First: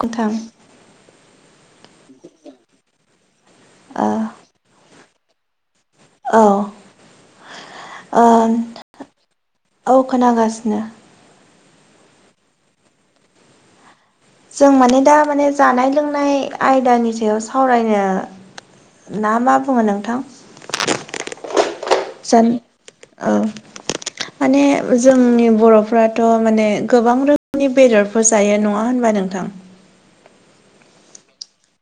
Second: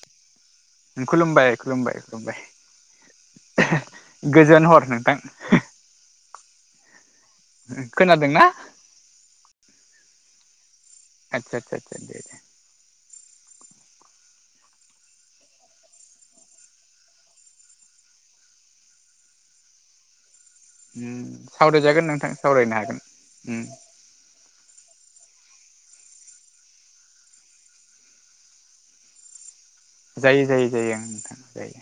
नोंथां खुलुमबाय खुलुमबाय खुलुमबाय ओ गोजोन हर नोंथां खोनादोंना औ औ खोनागासिनो आदसा आतसा आतसा दे दे जों माने दा माने जानाय लोंनाय आयदानि सायाव सावरायनो ना मा बुङो नोंथां उ सावरायजागोन नोंथां जान सावरायनो हागोन औ माने जोंनि बर'फ्राथ' माने गोबां रोखोमनि बेदरफोर जायो नङा होनबा नोंथां जायो जायो जायो ओं नोंथां जायो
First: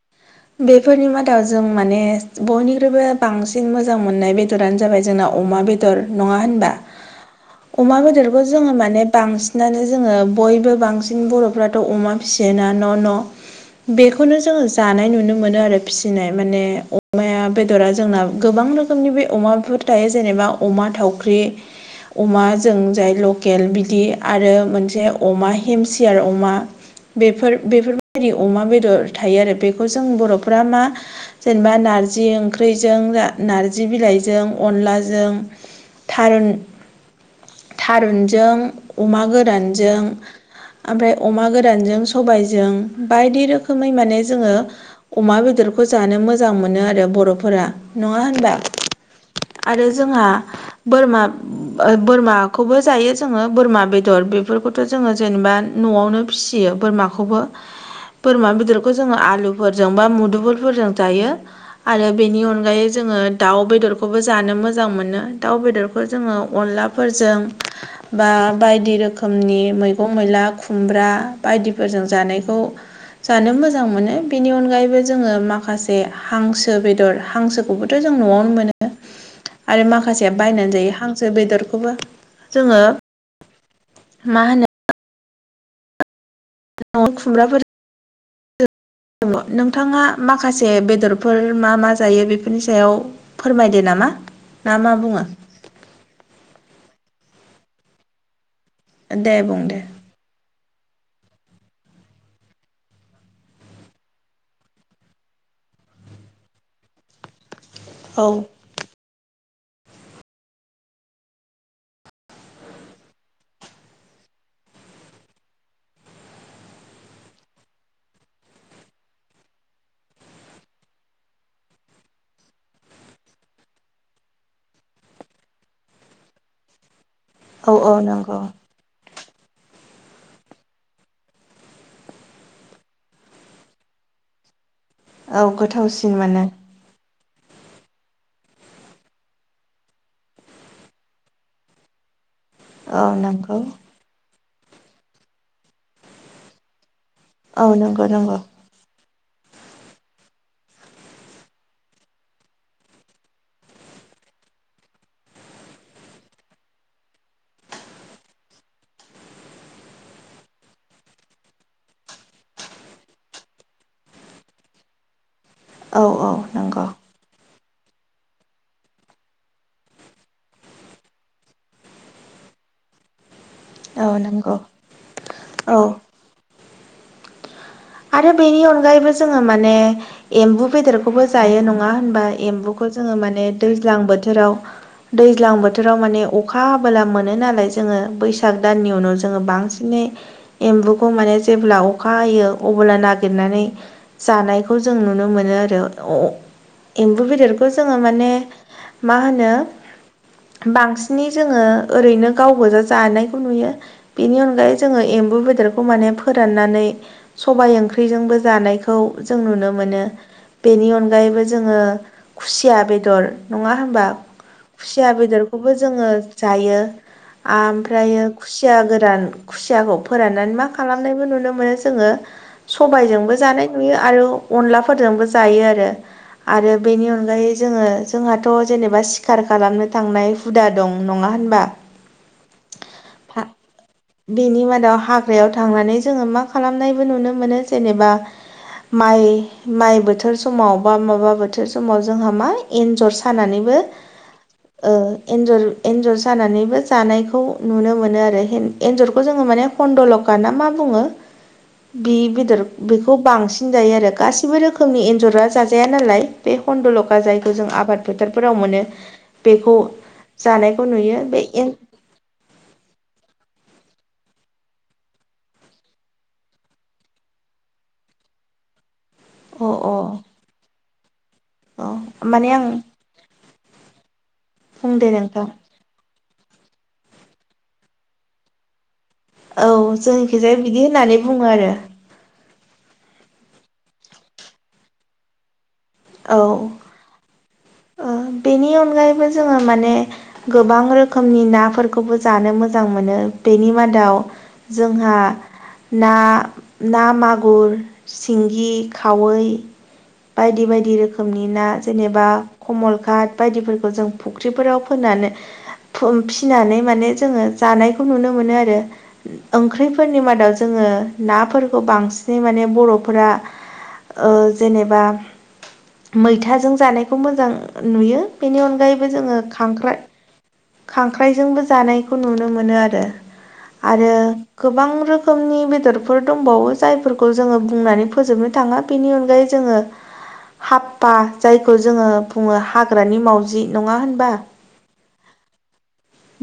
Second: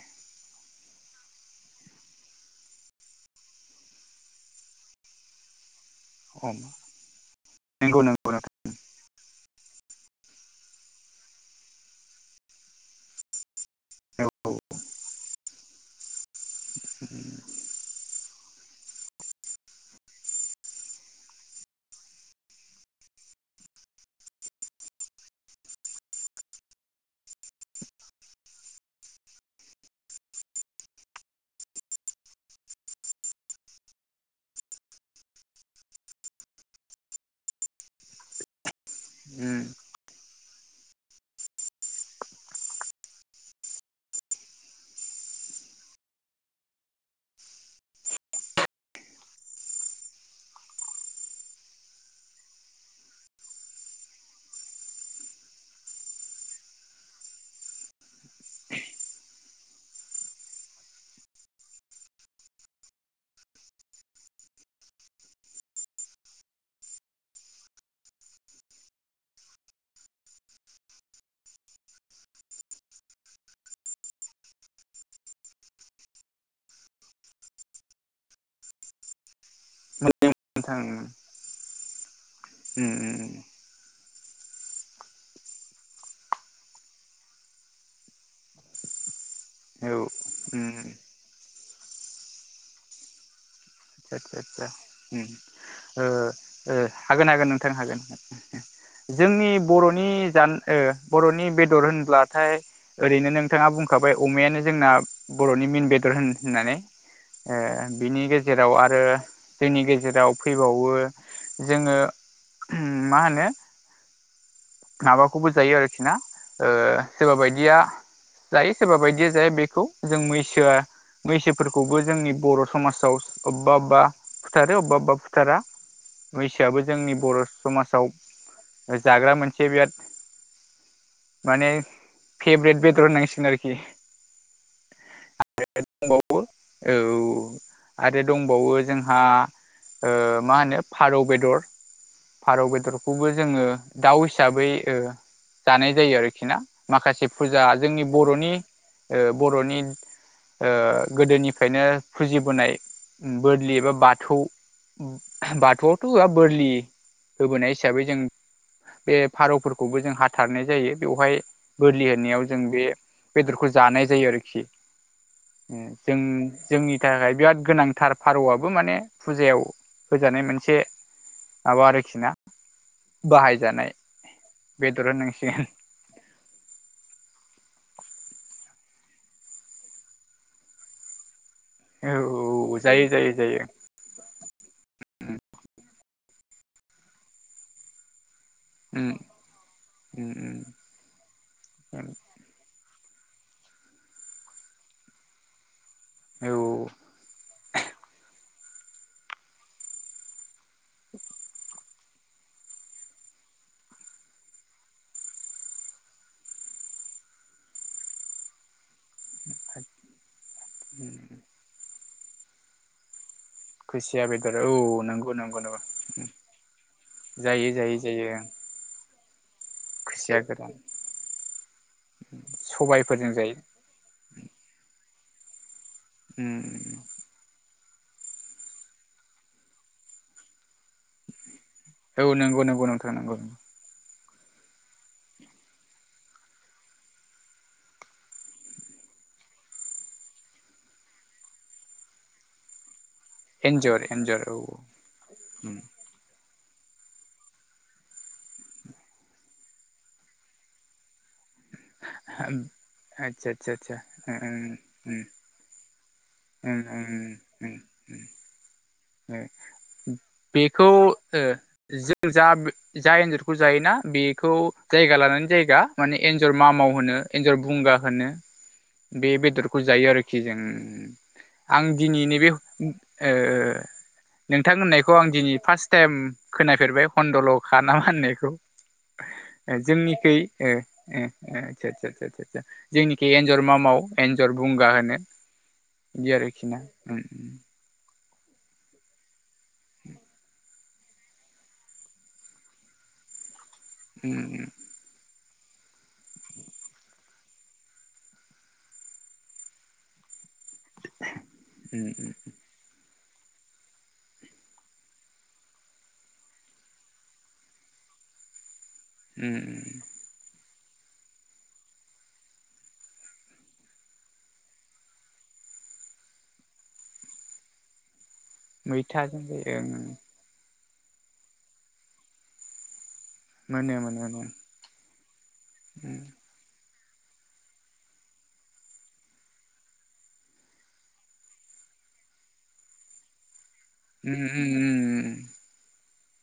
बेफोरनि मादाव जों माने बयनिख्रुइबो बांसिन मोजां मोननाय बेदरानो जाबाय जोंना अमा बेदर बेदर नङा अ होनबा अमा नंगौ नंगौ बेदरखौ नोंथां जोङो माने बांसिनानो जोङो बयबो बांसिन बर'फ्राथ' अमा फिसियोना न' न' औ बेखौनो जोङो नोंथां जानाय नुनो मोनो आरो फिसिनाय माने अमाया बेदरा जोंना गोबां रोखोमनि बे अमा बेफोर थायो जेनेबा अमा थावख्रि अमा जों जाय लकेल बिदि आरो मोनसे अमा हेमसि आरो अमा बेफोर बेफोरबायदि अमा बेदर थायो आरो बेखौ जों बर'फ्रा मा जेनेबा नारजि ओंख्रिजों नार्जि बिलाइजों अनलाजों। थारुन थारुनजों अमा गोरानजों ओमफ्राय अमा गोरानजों सबायजों बायदि रोखोमै माने जोङो अमा बेदरखौ जानो मोजां मोनो आरो बर'फोरा नङा होनबा आरो जोंहा बोरमा बोरमाखौबो जायो जोङो बोरमा बेदर बेफोरखौ। जोंङो जेनेबा न'आवनो फिसियो बोरमाखौबो बोरमा बेदरखौ जोङो आलु फोरजों बा मुदुबुलफोरजों जायो। आरो बेनि अनगायै जोङो दाउ बेदरखौबो जानो मोजां मोनो दाउ बेदरखौ जोङो अनला फोरजों। बा बायदि रोखोमनि मैगं मैला खुमब्रा बायदिफोरजों जानायखौ। जानो मोजां मोनो। बेनि अनगायैबो जोङो माखासे हांसो बेदर हांसोखौबोथ' जों न'आवनो मोनो। आरो माखासेया बायनानै जायो हांसो बेदरखौबो जोङो मा होनो द खुमब्राफोर दङ औ नोंथाङा माखासे आदसा बेदरफोर मा मा जायो बेफोरनि सायाव फोरमायदो नामा आदसा आदसा ना मा बुङो हागोन हागोन नोंथां हागोन दे जोंनि बुं दे बर'नि ज बर'नि बेदर होनब्लाथाय। ओरैनो नोंथाङा बुंखाबाय अमायानो जोंना बर'नि मन बेदर होन होननानै। औ बिनि गेजेराव आरो आरो जोंनि गेजेराव फैबावो जोङो मा होनो माबाखौबो जायो आरोखि ना सोरबा बायदिया जायो सोरबा बायदिया जाया बेखौ जों मैसोआ बैसोफोरखौबो जोंनि बर' समाजाव अबेबा अबेबा फुथारो अबेबा अबेबा फुथारा बैसोआबो जोंनि बर' औ औ समाजाव नंगौ जाग्रा मोनसे बिराद माने फेभरेट बेदर होनांसिगोन आरोखि। औ आरो गोथावसिन दंबावो मोनो औ आरो दंबावो जोंहा मा होनो फारौ बेदर। फारौ औ बेदरखौबो नंगौ जोङो दाउ हिसाबै जानाय जायो आरोखि ना माखासे औ फुजा नंगौ जोंनि नंगौ बर'नि बर'नि‌। गोदोनिफ्रायनो फुजिबोनाय बोोरलि एबा बाथौ बाथौआवथ' बोरलि होबोनाय हिसाबै जों बे फारौफोरखौबो जों हाथारनाय जायो बेवहाय बोलि होनायाव जों बे बेदरखौ जानाय जायो आरोखि औ जों औ नंगौ जोंनि थाखाय बिराद गोनांथार फारौआबो माने फुजायाव होजानाय मोनसे माबा आरोखि न बाहायजानाय औ नंगौ बेदर होननांसिगोन औ आरो बेनि अनगायैबो जोङो माने एम्बु बेदर एखौबो जायो नङा औ होनबा एम्बुखौ जायो जोङो जायो माने जायो दैज्लां बोथोराव। दैज्लां बोथोराव माने अखा हाबोला मोनो नालाय जोङो बैसाग बैसाग दाननि उम उनाव जोङो बांसिनै उम एम्बुखौ माने जेब्ला उम अखा हायो अब्ला नागिरनानै जानायखौ जों नुनो मोनो आरो औ एम्बु बेदरखौ जोङो माने मा होनो बांसिनै जोङो ओरैनो गाव गोजा जानायखौ नुयो बेनि अनगायै जोङो एम्बु बेदरखौ माने फोराननानै सबायाइ ओंख्रिजोंबो जानायखौ जों नुनो मोनो बेनि अनगायैबो जोङो खुसिया बेदर नङा होनबा खुसिया बेदर औ खुसिया नंगौ नंगौ बेदरखौबो नंगौ जोङो जायो। जायो जायो ओमफ्रायो जायो खुसिया गोरान खुसियाखौ खुसिया फोराननानै मा गोरान खालामनायबो नुनो मोनो जोङो सबायफोरजों सबायजोंबो जायो जानाय नुयो आरो अनलाफोरजोंबो जायो आरो उम आरो बेनि अनगायै जोङो जोंहाथ' जेनेबा सिखार खालामनो थांनाय हुदा दं नङा होनबा? औ नंगौ नंगौ नोंथां नंगौ बेनि मादाव हाग्रायाव थांनानै जोङो मा खालामनायबो नुनो मोनो जेनेबा माइ माइ बोथोर समाव बा माबा बोथोर समाव जोंहा माइ एन्जर सानानैबो एन्जर एन्जर औ औ ओ एनजर उम जानानैबो जानायखौ नुनो मोनो आरो एन्जरखौ जोङो माने खनन्दलक गााना मा बुङो? बे बेदर बेखौ आदसा बांसिन आदसा जायो आदसा आरो गासिबो रोखोमनि उम एन्जरा जाजाया नालाय। बे उम हन्दलक जायखौ जों उम आबाद उम फोथारफोराव मोनो। बेखौ जानायखौ बेखौ नुयो ओ बे एन जों जा जा एन्जरखौ जायोना बेखौ जायगा लानानै जायगा माने एन्जर मामाव होनो एन्जर बुंगा होनो। बे अ बेदरखौ जायो आरोखि जों। आं अ दिनै नैबे माने ओ आं बुंदो नोंथांमोननायखौ आं नोंथां दिनै फार्स्ट टाइम खोनाफेरबाय हन्दल'खा नाामा होननायखौ। औ जोंनिखै जोंनिखिजाय आ बिदि होननानै बुङो आरो आ आ जोंनिखि एन्जर मा मावो एन्जर बुंगा होनो बिदि औ आरोखि ना। ओम ओ बेनि अनगायैबो जोङो माने गोबां रो रोखोमनि नाफोरखौबो जानो मोजां मोनो बेनि मादाव उम जोंहा ना ना मागुर सिंगि खावै बायदि बायदि रोखोमनि ना उम जेनेबा उम कमलघाट बायदिफोरखौ जों फुख्रिफोराव फोनानै फिसिनानै माने जोङो जानायखौ नुनो मोनो आरो उम ओंख्रिफोरनि मादाव जोङो नाफोरखौ बांसिनै माने बर'फोरा ओ जेनेबा मैथाजों जानायखौ मोजां नुयो। बेनि अनगायैबो जोङो मैथाजों जायो खांख्राइ ओं खांख्राइजोंबो जानायखौ नुनो मोनो आरो। मोनो आरो मोनो मोनो गोबां रोखोमनि बेदरफोर उम दंबावो। जायफोरखौ जोङो बुंनानै फोजोबनो थाङा बेनि अनगायै जोङो हापा जायखौ जोङो बुङो हाग्रानि मावजि। नङा होन उम उम उम उम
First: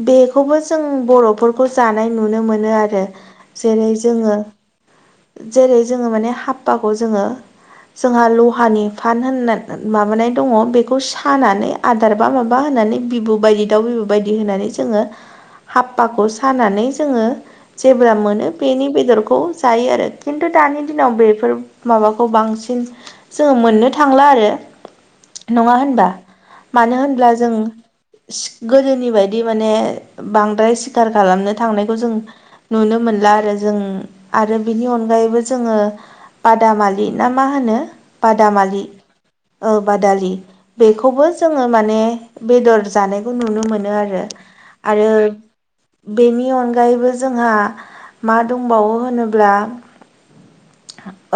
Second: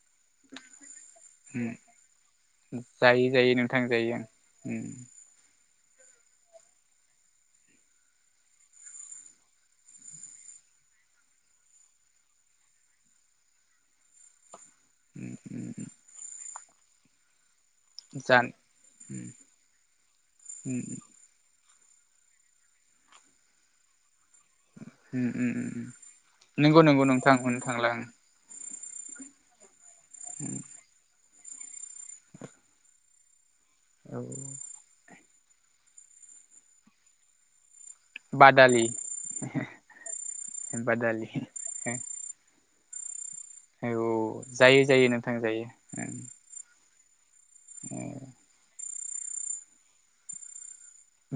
बेखौबो जों बर'फोरखौ उम जानाय नुनो मोनो उम आरो। जायो जायो नोंथां जेरै जायो जोङो ओं जेरै जोङो माने हाबपाखौ जोङो जोंहा लहानि फान होन माबानाय दङ बे खौ सानानै आदार बा माबा होनानै बिबु बायदि दाउ बिबु बायदि होनानै जोङो उम उम हाफ्फाखौ सानानै जोङो जेब्ला उम जान मोनो बेनि उम बेदरखौ जायो आरो खिन्थु उम दानि दिनाव बेफोर माबाखौ बांसिन जोङो मोननो थांला आरो। उम उम नङा उम होनबा नंगौ मानो नंगौ होनब्ला नोंथां जों होननो थांला आं गोदोनि बायदि माने बांद्राय सिखार खालामनो थांनायखौ जों नुनो मोनला आरो जों औ आरो बेनि अनगायैबो जोङो बादामालि ना मा होनो बादालि बादामालि औ बादालि। बेखौबो बादालि जोङो माने बेदर जाना खौ नुनो मोनो आरो औ जायो जायो आरो नोंथां बेनि अनगायैबो जोंहा उम मा दंबावो होनोब्ला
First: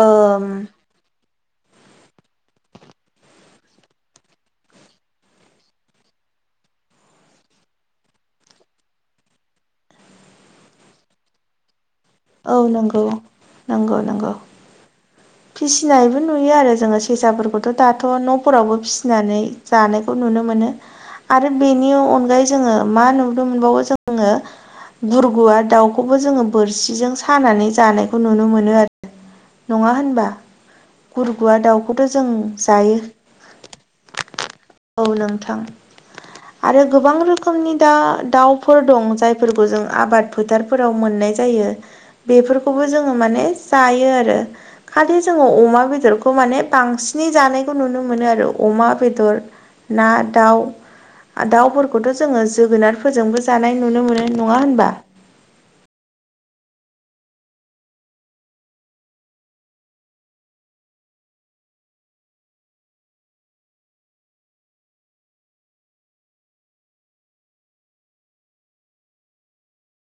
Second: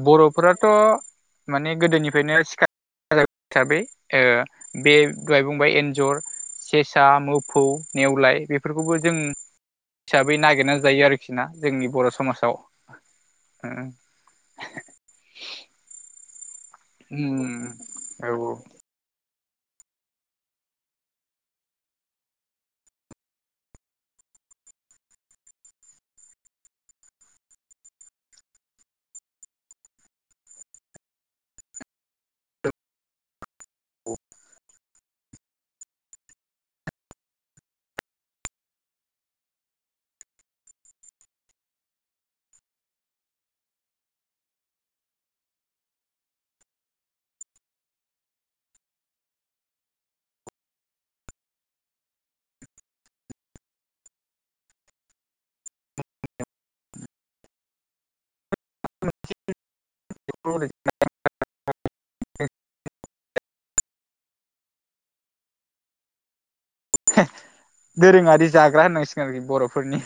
ओम बर'फोराथ' माने गोदोनिफ्रायनो सिखार हिसाबै ओ बे दहाय बुंबाय एन्जर सेसा मोफौ नेवलाय बेफोरखौबो जों हिसाबै नागिरनानै जायो आरोखि ना जोंनि बर' समाजाव औ नंगौ औ नंगौ नंगौ। फिसिनायबो नुयो आरो जोङो सेसाफोरखौथ' दाथ' औ न'फोरावबो फिसिनानै जानायखौ नुनो मोनो। आरो बेनि अनगायै जोङो मा नुनो मोनबावो जोङो बुरगुआ दाउखौबो जोङो बोरसिजों सानानै जानायखौ नुनो मोनो आरो नङा होनबा गुरगुवा दाउखौथ' जों जायो। अ। औ नोंथां। [inaudible] आरो गोबां रोखोमनि दा दाउफोर दं जायफोरखौ जों आबाद फोथारफोराव मोननाय जायो। बेफोरखौबो जोङो माने जायो आरो खालि जोङो अमा बेदरखौ माने बांसिनै जानायखौ नुनो मोनो आरो अमा बेदर ना दाउ दाउफोरखौथ' जोङो जोगोनारफोरजोंबो जानाय नुनो मोनो नङा होनबा [unintelligible] दोरोङारि जाग्रा होननांसिगोन आरोखि बर'फोरनि